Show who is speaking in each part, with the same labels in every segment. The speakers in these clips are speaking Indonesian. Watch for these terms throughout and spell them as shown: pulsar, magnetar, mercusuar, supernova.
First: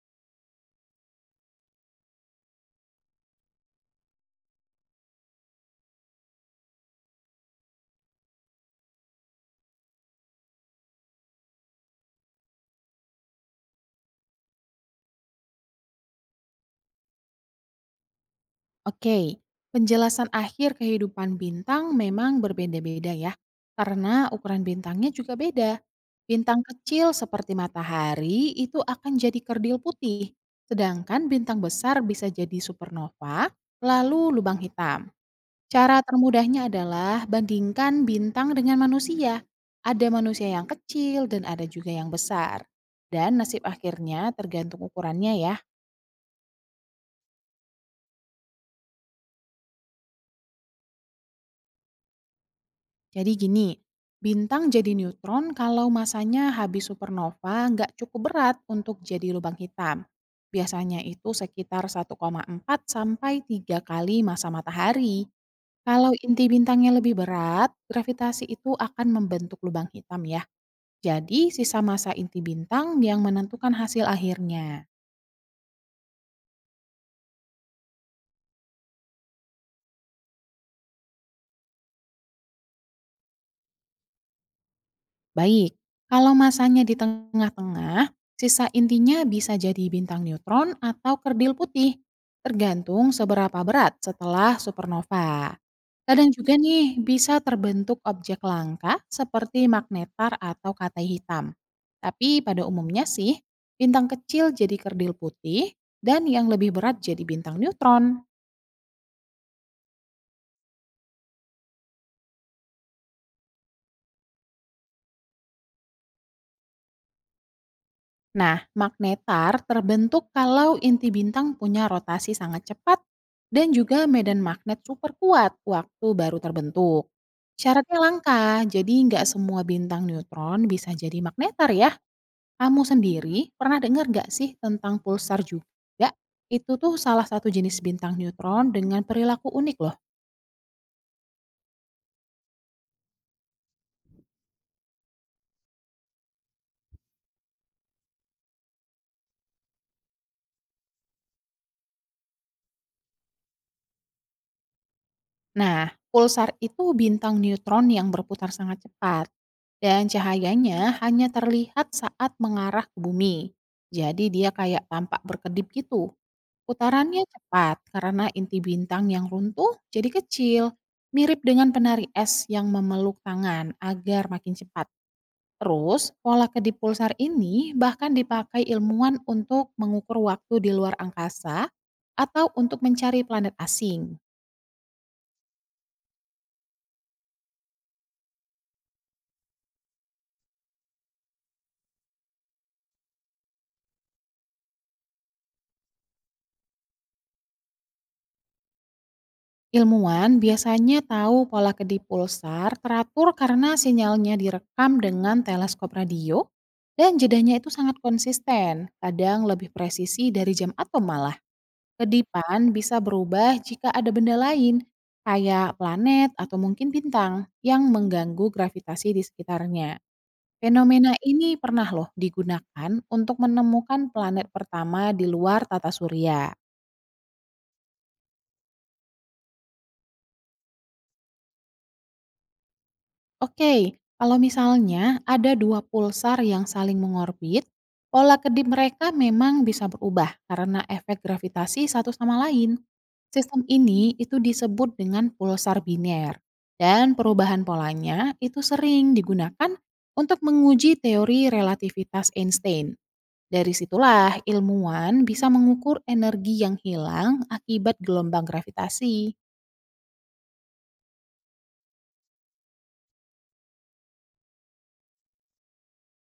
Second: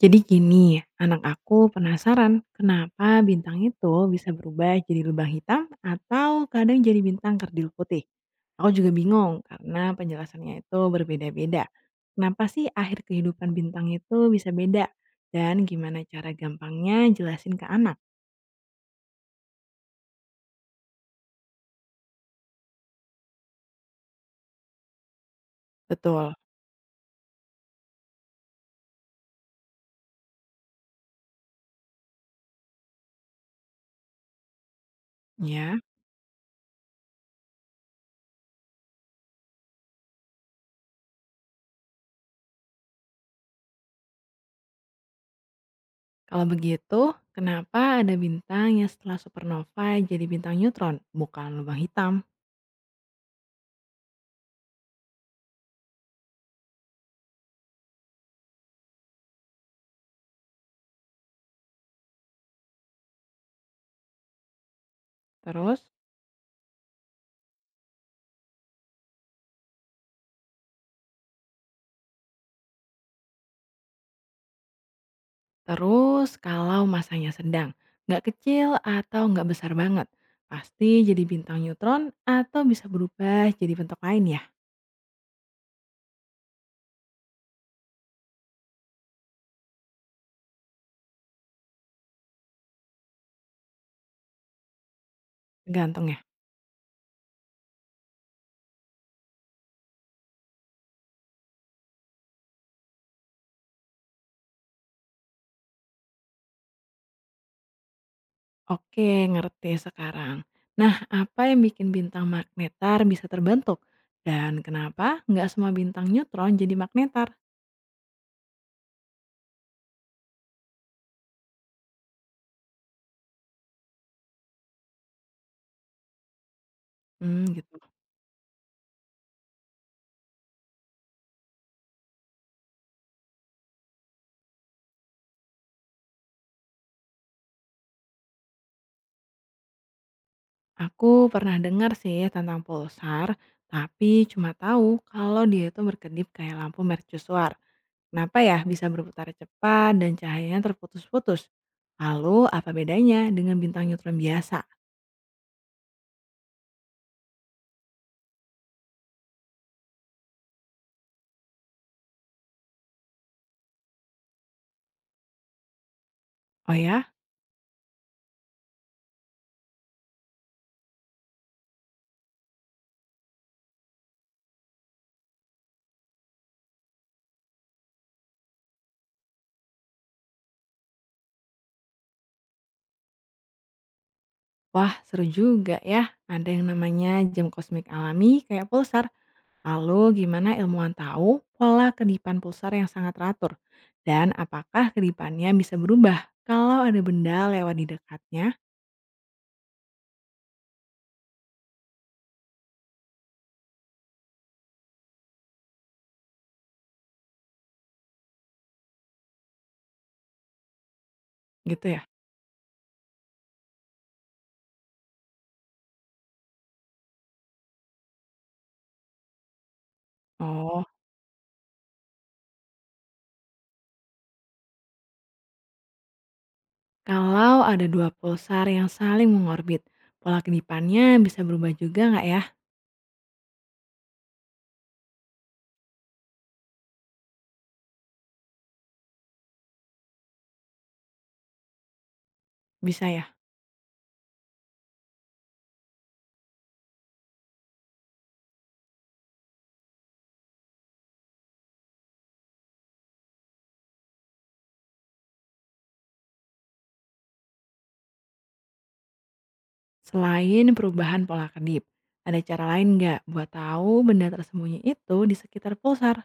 Speaker 1: Jadi gini, anak aku penasaran kenapa bintang itu bisa berubah jadi lubang hitam atau kadang jadi bintang kerdil putih. Aku juga bingung karena penjelasannya itu berbeda-beda. Kenapa sih akhir kehidupan bintang itu bisa beda? Dan gimana cara gampangnya jelasin ke anak?
Speaker 2: Oke, penjelasan akhir kehidupan bintang memang berbeda-beda ya, karena ukuran bintangnya juga beda.
Speaker 1: Betul.
Speaker 2: Bintang kecil seperti matahari itu akan jadi kerdil putih, sedangkan bintang besar bisa jadi supernova, lalu lubang hitam.
Speaker 1: Ya,
Speaker 2: Cara termudahnya adalah bandingkan bintang dengan manusia. Ada manusia yang kecil dan ada juga yang besar. Dan nasib akhirnya tergantung ukurannya ya.
Speaker 1: kalau begitu kenapa ada bintang yang setelah supernova jadi bintang neutron, bukan lubang hitam?
Speaker 2: Jadi gini, bintang jadi neutron kalau masanya habis supernova nggak cukup berat untuk jadi lubang hitam. Biasanya itu sekitar 1,4 sampai 3 kali masa matahari.
Speaker 1: Terus?
Speaker 2: Kalau inti bintangnya lebih berat, gravitasi itu akan membentuk lubang hitam ya. Jadi sisa masa inti bintang yang menentukan hasil akhirnya.
Speaker 1: Terus kalau masanya sedang, nggak kecil atau nggak besar banget, pasti jadi bintang neutron atau bisa berubah jadi bentuk lain ya,
Speaker 2: Baik, kalau masanya di tengah-tengah, sisa intinya bisa jadi bintang neutron atau kerdil putih, tergantung seberapa berat setelah supernova.
Speaker 1: tergantung ya.
Speaker 2: Kadang juga nih bisa terbentuk objek langka seperti magnetar atau katai hitam. Tapi pada umumnya sih, bintang kecil jadi kerdil putih dan yang lebih berat jadi bintang neutron.
Speaker 1: Oke, ngerti sekarang. Nah, apa yang bikin bintang magnetar bisa terbentuk? Dan kenapa nggak semua bintang neutron jadi magnetar?
Speaker 2: Nah, magnetar terbentuk kalau inti bintang punya rotasi sangat cepat dan juga medan magnet super kuat waktu baru terbentuk.
Speaker 1: Hmm, gitu.
Speaker 2: Syaratnya langka, jadi nggak semua bintang neutron bisa jadi magnetar ya. Kamu sendiri pernah dengar nggak sih tentang pulsar juga? Itu tuh salah satu jenis bintang neutron dengan perilaku unik loh.
Speaker 1: Aku pernah dengar sih tentang pulsar, tapi cuma tahu kalau dia itu berkedip kayak lampu mercusuar. Kenapa ya bisa berputar cepat dan cahayanya terputus-putus? Lalu apa bedanya dengan bintang neutron biasa?
Speaker 2: Nah, pulsar itu bintang neutron yang berputar sangat cepat dan cahayanya hanya terlihat saat mengarah ke bumi. Jadi dia kayak tampak berkedip gitu.
Speaker 1: Oh ya?
Speaker 2: Putarannya cepat karena inti bintang yang runtuh jadi kecil, mirip dengan penari es yang memeluk tangan agar makin cepat. Terus, pola kedip pulsar ini bahkan dipakai ilmuwan untuk mengukur waktu di luar angkasa atau untuk mencari planet asing.
Speaker 1: Wah seru juga ya. Ada yang namanya jam kosmik alami kayak pulsar. Lalu gimana ilmuwan tahu pola kedipan pulsar yang sangat teratur? Dan apakah kedipannya bisa berubah kalau ada benda lewat di dekatnya?
Speaker 2: Ilmuwan biasanya tahu pola kedip pulsar teratur karena sinyalnya direkam dengan teleskop radio dan jedanya itu sangat konsisten, kadang lebih presisi dari jam atom malah.
Speaker 1: Gitu ya?
Speaker 2: Kedipan bisa berubah jika ada benda lain, kayak planet atau mungkin bintang, yang mengganggu gravitasi di sekitarnya.
Speaker 1: Oh,
Speaker 2: Fenomena ini pernah loh digunakan untuk menemukan planet pertama di luar tata surya.
Speaker 1: kalau ada dua pulsar yang saling mengorbit, pola kedipannya bisa berubah juga nggak ya?
Speaker 2: Oke, kalau misalnya ada dua pulsar yang saling mengorbit, pola kedip mereka memang bisa berubah karena efek gravitasi satu sama lain.
Speaker 1: Bisa ya?
Speaker 2: Sistem ini itu disebut dengan pulsar biner dan perubahan polanya itu sering digunakan untuk menguji teori relativitas Einstein. Dari situlah ilmuwan bisa mengukur energi yang hilang akibat gelombang gravitasi.
Speaker 1: Selain perubahan pola kedip, ada cara lain nggak buat tahu benda tersembunyi itu di sekitar pulsar?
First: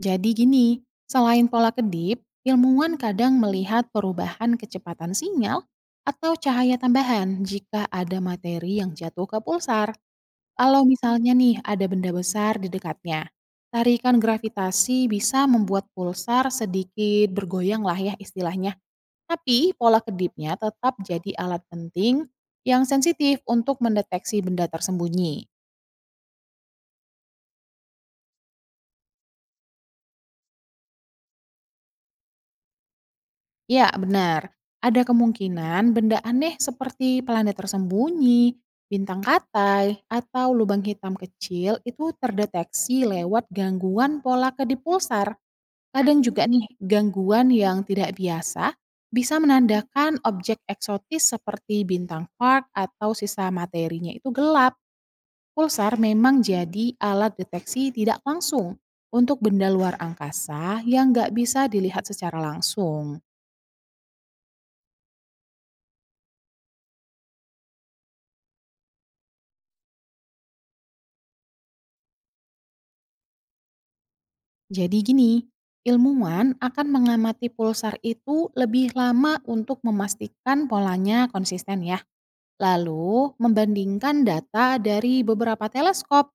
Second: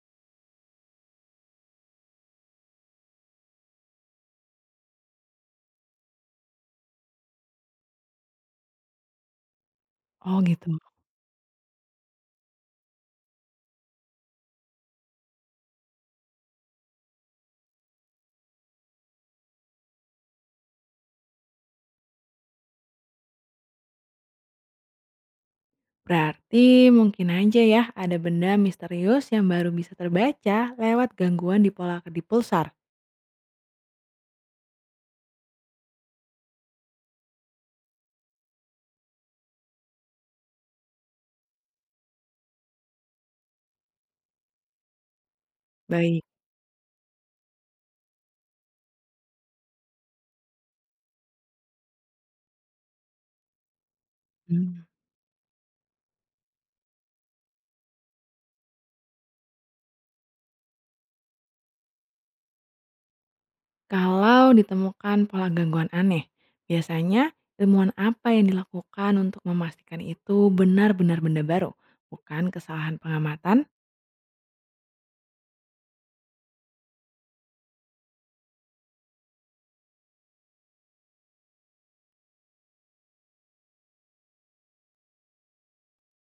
Speaker 2: Jadi gini, selain pola kedip, ilmuwan kadang melihat perubahan kecepatan sinyal atau cahaya tambahan jika ada materi yang jatuh ke pulsar.
Speaker 1: Oh gitu.
Speaker 2: Kalau misalnya nih ada benda besar di dekatnya. Tarikan gravitasi bisa membuat pulsar sedikit bergoyang lah ya istilahnya. Tapi pola kedipnya tetap jadi alat penting yang sensitif untuk mendeteksi benda tersembunyi.
Speaker 1: Berarti mungkin aja ya ada benda misterius yang baru bisa terbaca lewat gangguan di pola kedip pulsar.
Speaker 2: Ya benar. Ada kemungkinan benda aneh seperti planet tersembunyi, bintang katai, atau lubang hitam kecil itu terdeteksi lewat gangguan pola kedip pulsar. Kadang
Speaker 1: Baik.
Speaker 2: juga nih, gangguan yang tidak biasa bisa menandakan objek eksotis seperti bintang quark atau sisa materinya itu
Speaker 1: Hmm.
Speaker 2: gelap. Pulsar memang jadi alat deteksi tidak langsung untuk benda luar angkasa yang nggak bisa dilihat secara langsung.
Speaker 1: Kalau ditemukan pola gangguan aneh, biasanya ilmuwan apa yang dilakukan untuk memastikan itu benar-benar benda baru, bukan kesalahan pengamatan?
Speaker 2: Jadi gini, ilmuwan akan mengamati pulsar itu lebih lama untuk memastikan polanya konsisten ya. Lalu membandingkan data dari beberapa teleskop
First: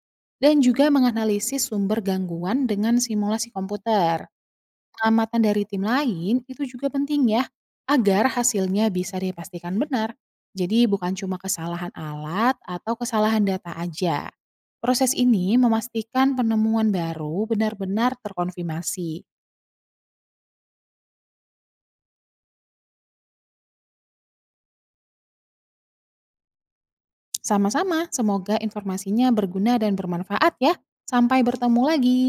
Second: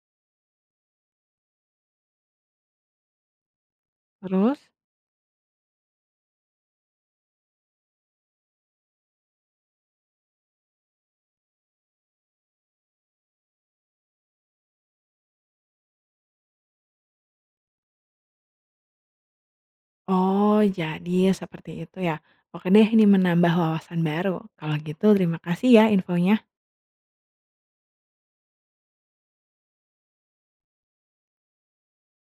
Speaker 2: dan juga menganalisis sumber gangguan dengan simulasi komputer.
Speaker 1: Terus?
Speaker 2: Pengamatan dari tim lain itu juga penting ya, agar hasilnya bisa dipastikan benar. Jadi bukan cuma kesalahan alat atau kesalahan data aja. Proses ini memastikan penemuan baru benar-benar terkonfirmasi.
Speaker 1: Oh, jadi seperti itu ya. Oke deh, ini menambah wawasan baru. Kalau gitu terima kasih ya infonya.
Speaker 2: Sama-sama, semoga informasinya berguna dan bermanfaat ya. Sampai bertemu lagi.